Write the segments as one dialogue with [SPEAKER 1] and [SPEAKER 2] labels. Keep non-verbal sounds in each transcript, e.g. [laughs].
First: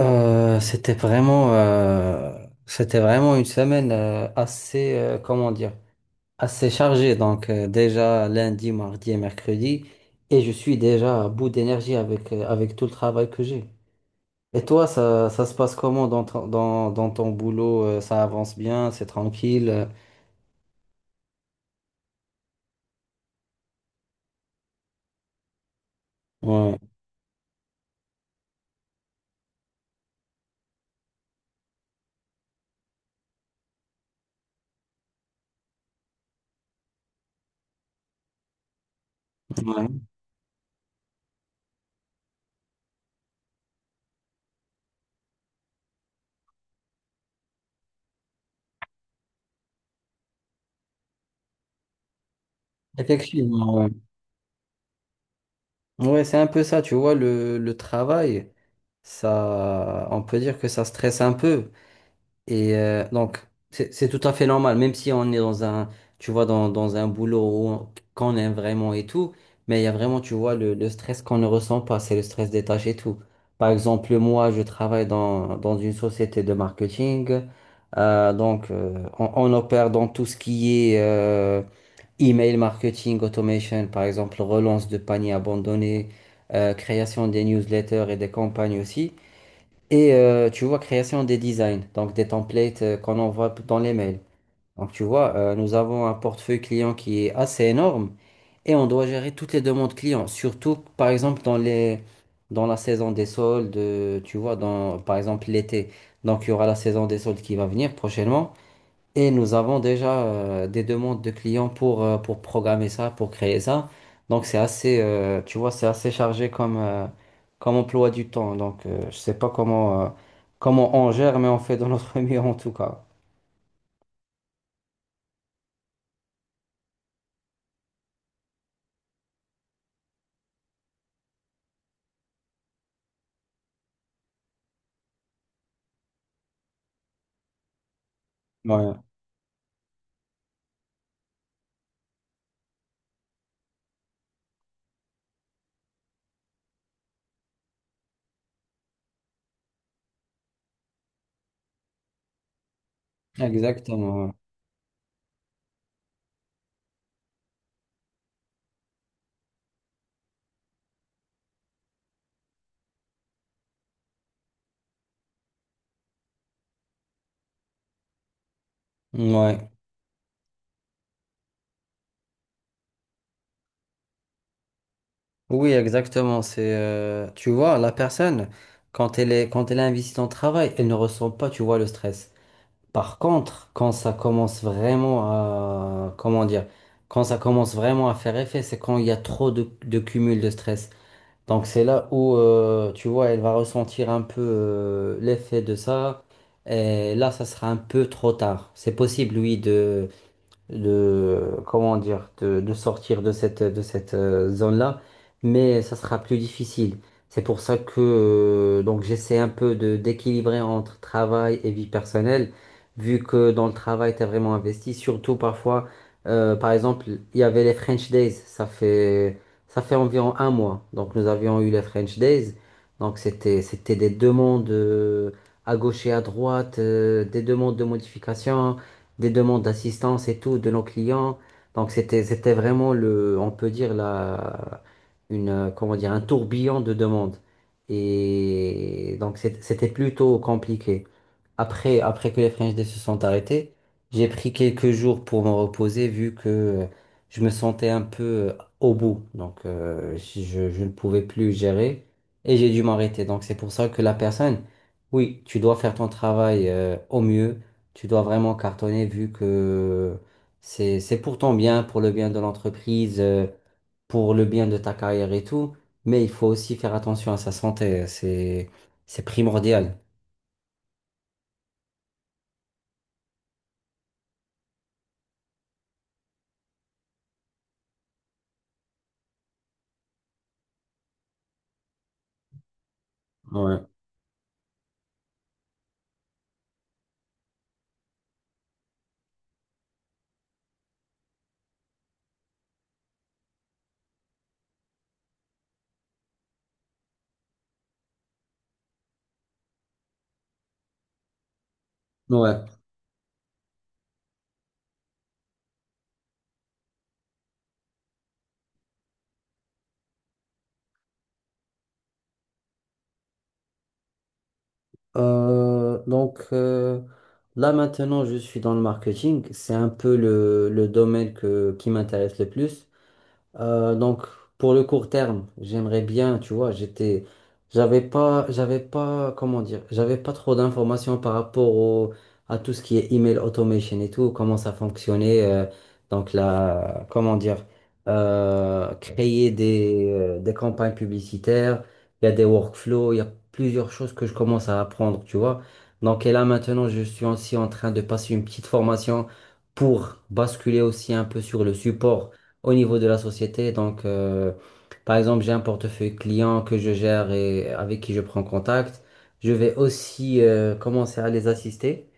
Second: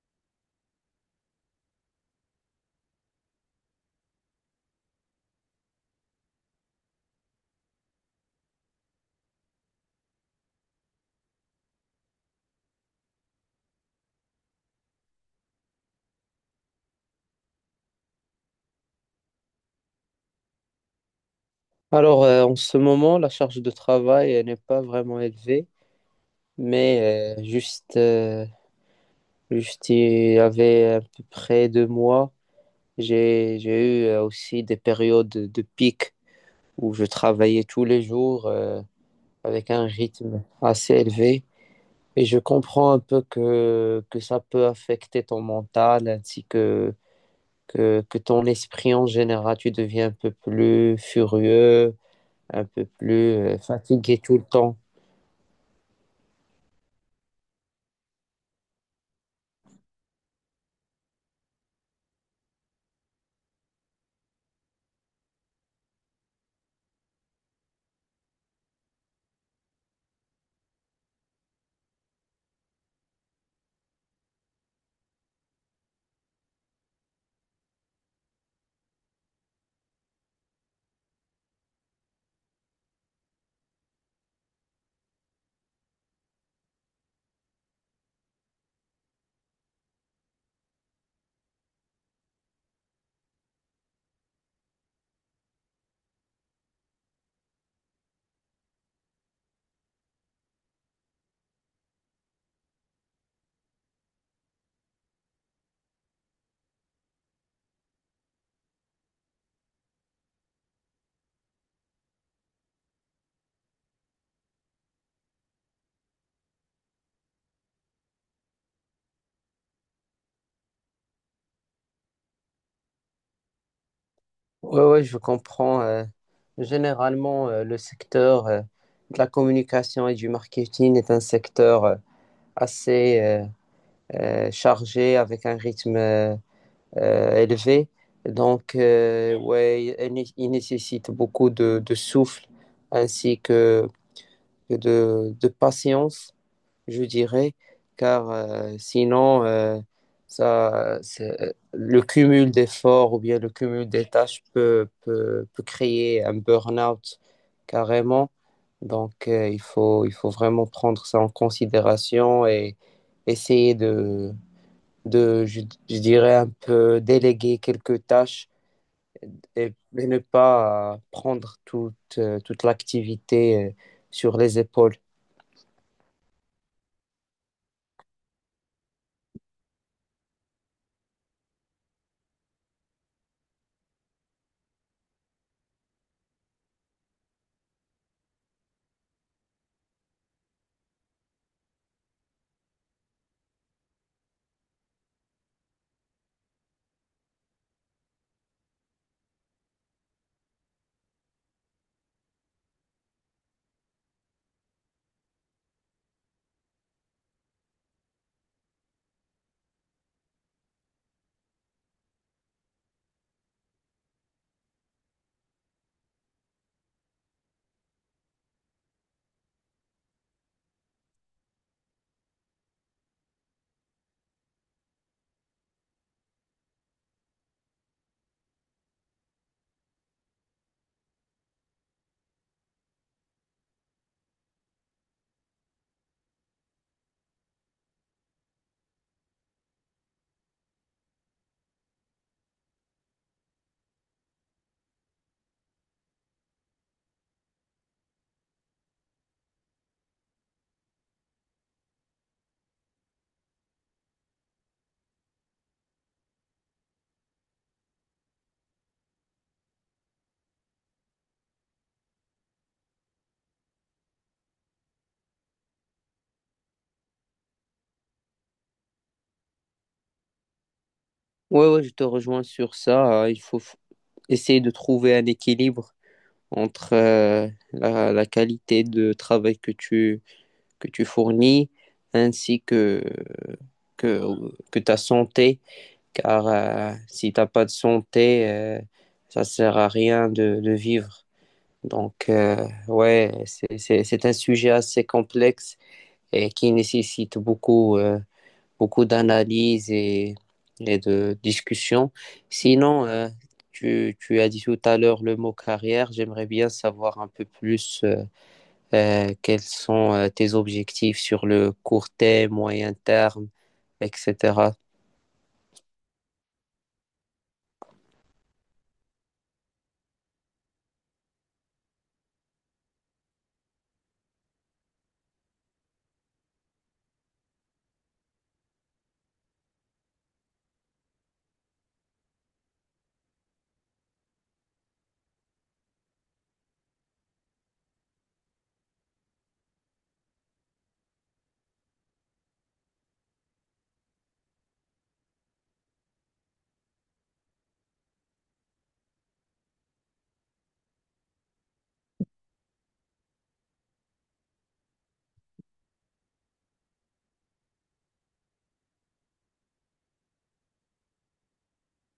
[SPEAKER 1] C'était vraiment, c'était vraiment une semaine assez, comment dire, assez chargée. Déjà lundi, mardi et mercredi, et je suis déjà à bout d'énergie avec avec tout le travail que j'ai. Et toi, ça se passe comment dans dans ton boulot? Ça avance bien, c'est tranquille.
[SPEAKER 2] En ce moment, la charge de travail elle n'est pas vraiment élevée,
[SPEAKER 1] Ouais,
[SPEAKER 2] mais juste il y avait à peu près deux mois, j'ai eu aussi des périodes de pic où je travaillais tous les jours avec un
[SPEAKER 1] ouais.
[SPEAKER 2] rythme assez élevé. Et je comprends un peu que ça peut affecter ton mental ainsi que ton esprit en général. Tu deviens un peu plus furieux, un peu plus
[SPEAKER 1] Effectivement, ouais.
[SPEAKER 2] fatigué tout le temps.
[SPEAKER 1] Ouais, c'est un peu ça, tu vois, le travail, ça, on peut dire que ça stresse un peu. Et donc, c'est tout à fait normal, même si on est dans un, tu vois, dans un boulot qu'on aime vraiment et tout, mais il y a vraiment, tu vois, le stress qu'on ne ressent pas, c'est le stress des tâches et tout. Par exemple, moi, je travaille dans une société de marketing, euh, donc euh, on opère dans tout ce qui est email marketing, automation, par exemple, relance de paniers abandonnés, création des newsletters et des campagnes aussi. Et tu vois, création des designs, donc des templates qu'on envoie dans les mails. Donc tu vois, nous avons un portefeuille client qui est assez énorme et on doit gérer toutes les demandes clients, surtout par exemple dans les, dans la saison des soldes, tu vois, dans, par exemple l'été. Donc il y aura la saison des soldes qui va venir prochainement. Et nous avons déjà des demandes de clients pour programmer ça, pour créer ça. Donc c'est assez, tu vois, c'est assez chargé comme, comme emploi du temps. Je sais pas comment, comment on gère, mais on fait de notre [laughs] mieux en tout cas.
[SPEAKER 2] Ouais, ouais, je comprends. Généralement, le secteur de la communication et du marketing est un secteur assez chargé avec un rythme élevé. Donc,
[SPEAKER 1] Ouais,
[SPEAKER 2] ouais, il nécessite beaucoup de souffle ainsi que, que de patience je dirais, car sinon, le cumul d'efforts ou bien le cumul des
[SPEAKER 1] exactement.
[SPEAKER 2] tâches peut créer un burn-out carrément. Donc, il faut vraiment prendre ça en considération et essayer de, je dirais, un peu déléguer quelques tâches
[SPEAKER 1] Ouais. Ouais.
[SPEAKER 2] et ne pas prendre toute, toute l'activité sur les épaules.
[SPEAKER 1] Oui, exactement. C'est, tu vois, la personne, quand elle est investie dans le travail, elle ne ressent pas, tu vois, le stress. Par contre, quand ça commence vraiment à, comment dire, quand ça commence vraiment à faire effet, c'est quand il y a trop de cumul de stress. Donc c'est là où, tu vois, elle va ressentir un peu l'effet de ça. Et là, ça sera un peu trop tard. C'est possible, oui, de comment dire de sortir de cette zone-là, mais ça sera plus difficile. C'est pour ça que donc j'essaie un peu de d'équilibrer entre travail et vie personnelle, vu que dans le travail t'es vraiment investi. Surtout parfois, par exemple, il y avait les French Days, ça fait environ un mois. Donc nous avions eu les French Days, donc c'était des demandes à gauche et à droite, des demandes de modification des demandes d'assistance et tout de nos clients. Donc c'était vraiment le, on peut dire la, une, comment dire, un tourbillon de demandes. Et donc c'était plutôt compliqué. Après, après que les French Day se sont arrêtés, j'ai pris quelques jours pour me reposer vu que je me sentais un peu euh, au bout. Donc, je ne pouvais plus gérer et j'ai dû m'arrêter. Donc, c'est pour ça que la personne, oui, tu dois faire ton travail au mieux. Tu dois vraiment cartonner vu que c'est pour ton bien, pour le bien de l'entreprise, pour le bien de ta carrière et tout. Mais il faut aussi faire attention à sa santé. C'est primordial.
[SPEAKER 2] Ouais, ouais, je te rejoins sur ça. Il faut essayer de trouver un équilibre entre la, la qualité de travail que tu fournis ainsi que,
[SPEAKER 1] Ouais,
[SPEAKER 2] que, que ta santé. Car si t'as pas de santé, ça sert à rien de vivre. Donc, ouais, c'est un sujet assez complexe et qui nécessite beaucoup. Beaucoup d'analyses et de discussions.
[SPEAKER 1] ouais.
[SPEAKER 2] Sinon, tu, tu as dit tout à l'heure le mot carrière. J'aimerais bien savoir un peu plus quels sont tes objectifs sur le court terme, moyen terme, etc.
[SPEAKER 1] Euh, donc euh, Là maintenant je suis dans le marketing, c'est un peu le domaine que, qui m'intéresse le plus. Euh, donc, pour le court terme, j'aimerais bien, tu vois, j'étais, j'avais pas, comment dire, j'avais pas trop d'informations par rapport au, à tout ce qui est email automation et tout, comment ça fonctionnait. Donc là, comment dire, créer des campagnes publicitaires, il y a des workflows, il y a plusieurs choses que je commence à apprendre, tu vois. Donc, et là, maintenant, je suis aussi en train de passer une petite formation pour basculer aussi un peu sur le support au niveau de la société. Donc, par exemple, j'ai un portefeuille client que je gère et avec qui je prends contact. Je vais aussi commencer à les assister.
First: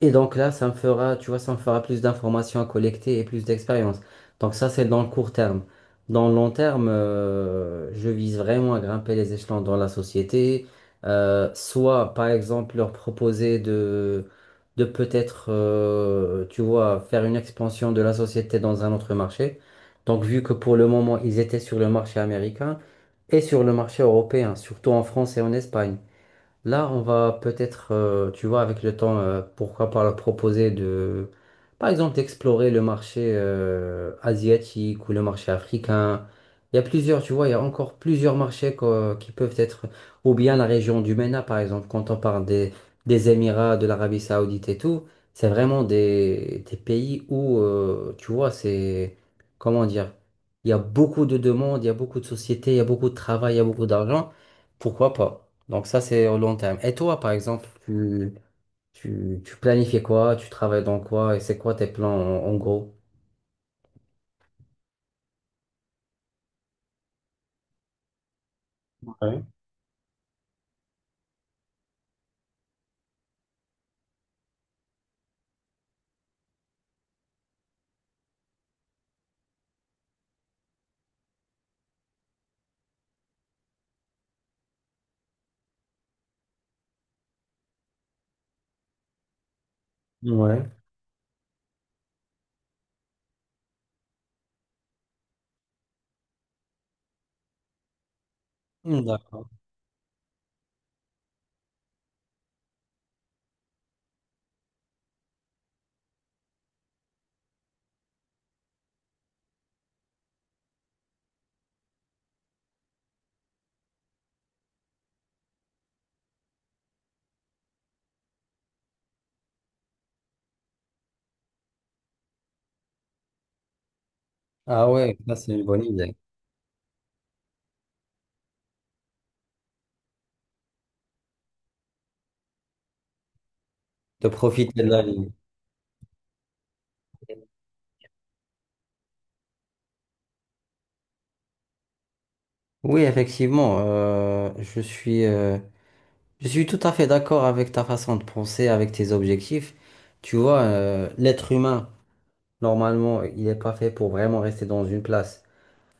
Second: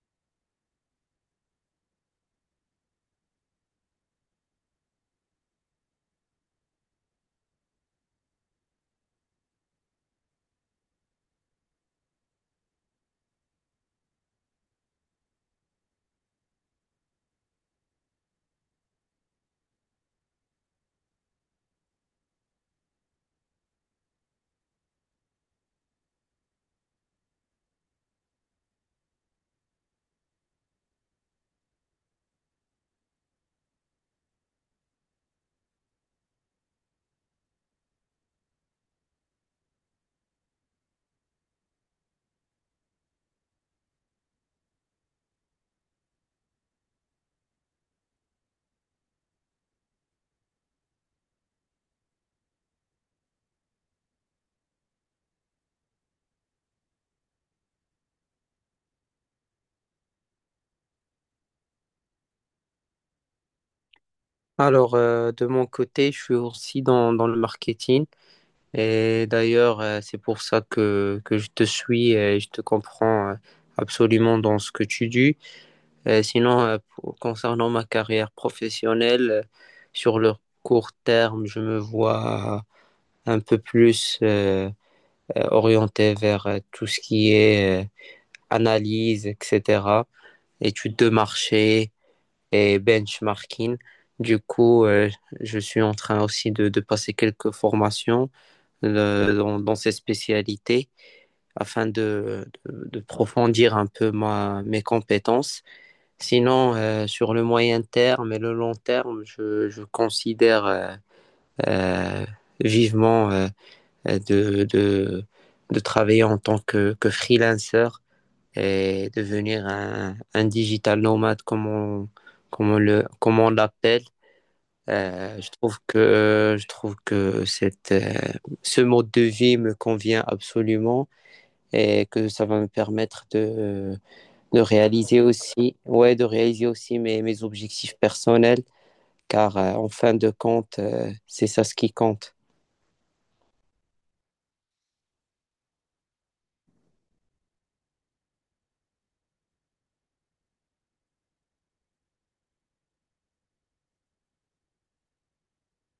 [SPEAKER 1] Et donc là, ça me fera, tu vois, ça me fera plus d'informations à collecter et plus d'expérience. Donc ça, c'est dans le court terme. Dans le long terme, je vise vraiment à grimper les échelons dans la société. Soit, par exemple, leur proposer de peut-être, tu vois, faire une expansion de la société dans un autre marché. Donc, vu que pour le moment, ils étaient sur le marché américain et sur le marché européen, surtout en France et en Espagne. Là, on va peut-être, tu vois, avec le temps, pourquoi pas leur proposer de, par exemple, d'explorer le marché asiatique ou le marché africain. Il y a plusieurs, tu vois, il y a encore plusieurs marchés qui peuvent être, ou bien la région du MENA, par exemple, quand on parle des Émirats, de l'Arabie Saoudite et tout, c'est vraiment des pays où, tu vois, c'est, comment dire, il y a beaucoup de demandes, il y a beaucoup de sociétés, il y a beaucoup de travail, il y a beaucoup d'argent. Pourquoi pas? Donc ça, c'est au long terme. Et toi, par exemple, tu planifies quoi? Tu travailles dans quoi? Et c'est quoi tes plans en, en gros?
[SPEAKER 2] Alors, de mon côté, je suis aussi dans, dans le marketing. Et
[SPEAKER 1] Ouais.
[SPEAKER 2] d'ailleurs, c'est pour ça que je te suis et je te comprends absolument dans ce que tu dis. Concernant ma carrière professionnelle, sur le court terme, je me vois un peu plus orienté vers tout ce qui est analyse, etc.,
[SPEAKER 1] Ouais.
[SPEAKER 2] études de marché et benchmarking. Du coup, je suis en train aussi de passer quelques formations
[SPEAKER 1] Hmm, d'accord.
[SPEAKER 2] dans, dans ces spécialités afin de approfondir un peu ma, mes compétences. Sinon, sur le moyen terme et le long terme, je considère euh, vivement euh, de, de, de travailler en tant que freelancer et devenir un digital nomade, comme on, comme on l'appelle.
[SPEAKER 1] Ah ouais, ça
[SPEAKER 2] Je
[SPEAKER 1] c'est une
[SPEAKER 2] trouve
[SPEAKER 1] bonne idée.
[SPEAKER 2] que, je trouve que cette, ce mode de vie me convient absolument et que ça va me permettre
[SPEAKER 1] De
[SPEAKER 2] de
[SPEAKER 1] profiter de la
[SPEAKER 2] réaliser
[SPEAKER 1] vie.
[SPEAKER 2] aussi, ouais, de réaliser aussi mes, mes objectifs personnels, car en fin de compte, c'est ça ce qui compte.
[SPEAKER 1] Oui, effectivement, je suis tout à fait d'accord avec ta façon de penser, avec tes objectifs. Tu vois, l'être humain, normalement, il n'est pas fait pour vraiment rester dans une place.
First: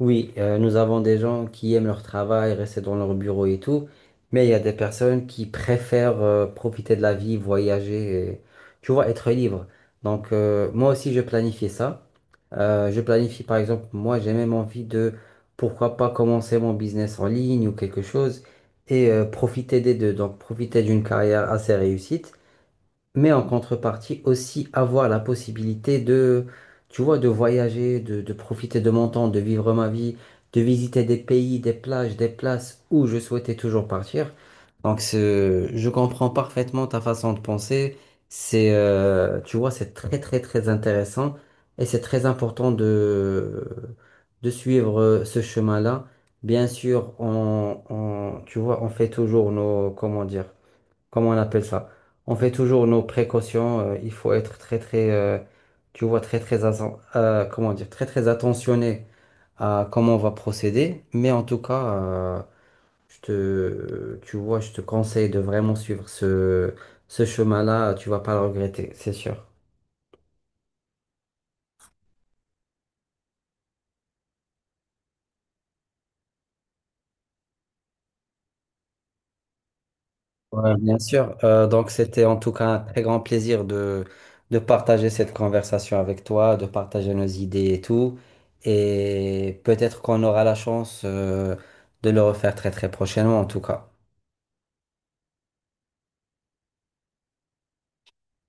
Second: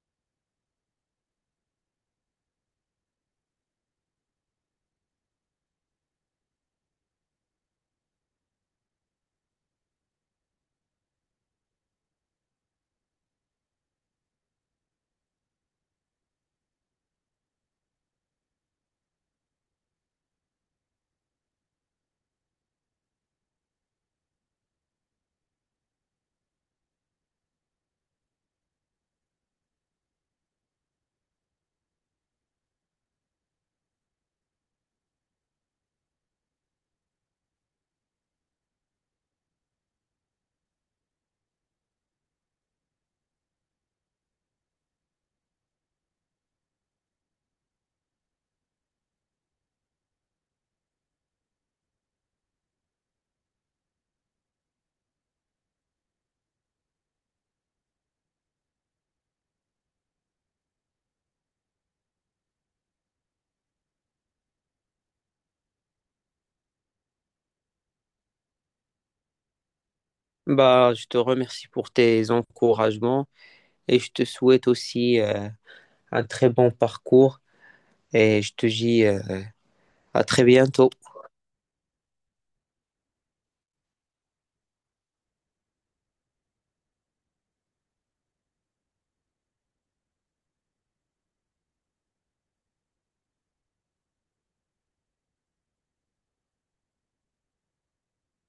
[SPEAKER 1] Oui, nous avons des gens qui aiment leur travail, rester dans leur bureau et tout, mais il y a des personnes qui préfèrent profiter de la vie, voyager, et, tu vois, être libre. Moi aussi, je planifie ça. Je planifie par exemple, moi j'ai même envie de, pourquoi pas commencer mon business en ligne ou quelque chose et profiter des deux. Donc profiter d'une carrière assez réussie mais en contrepartie aussi avoir la possibilité de, tu vois, de voyager, de profiter de mon temps, de vivre ma vie, de visiter des pays, des plages, des places où je souhaitais toujours partir. Donc, je comprends parfaitement ta façon de penser. C'est, tu vois, c'est très, très, très intéressant et c'est très important de suivre ce chemin-là. Bien sûr, tu vois, on fait toujours nos, comment dire, comment on appelle ça? On fait toujours nos précautions. Il faut être très très, tu vois, comment dire, très très attentionné à comment on va procéder. Mais en tout cas, je te, tu vois, je te conseille de vraiment suivre ce chemin-là. Tu vas pas le regretter, c'est sûr.
[SPEAKER 2] Bah, je te remercie pour tes encouragements et je te souhaite aussi un très bon parcours et je te dis à très
[SPEAKER 1] Ouais,
[SPEAKER 2] bientôt.
[SPEAKER 1] bien sûr. C'était en tout cas un très grand plaisir de partager cette conversation avec toi, de partager nos idées et tout. Et peut-être qu'on aura la chance, de le refaire très très prochainement en tout cas.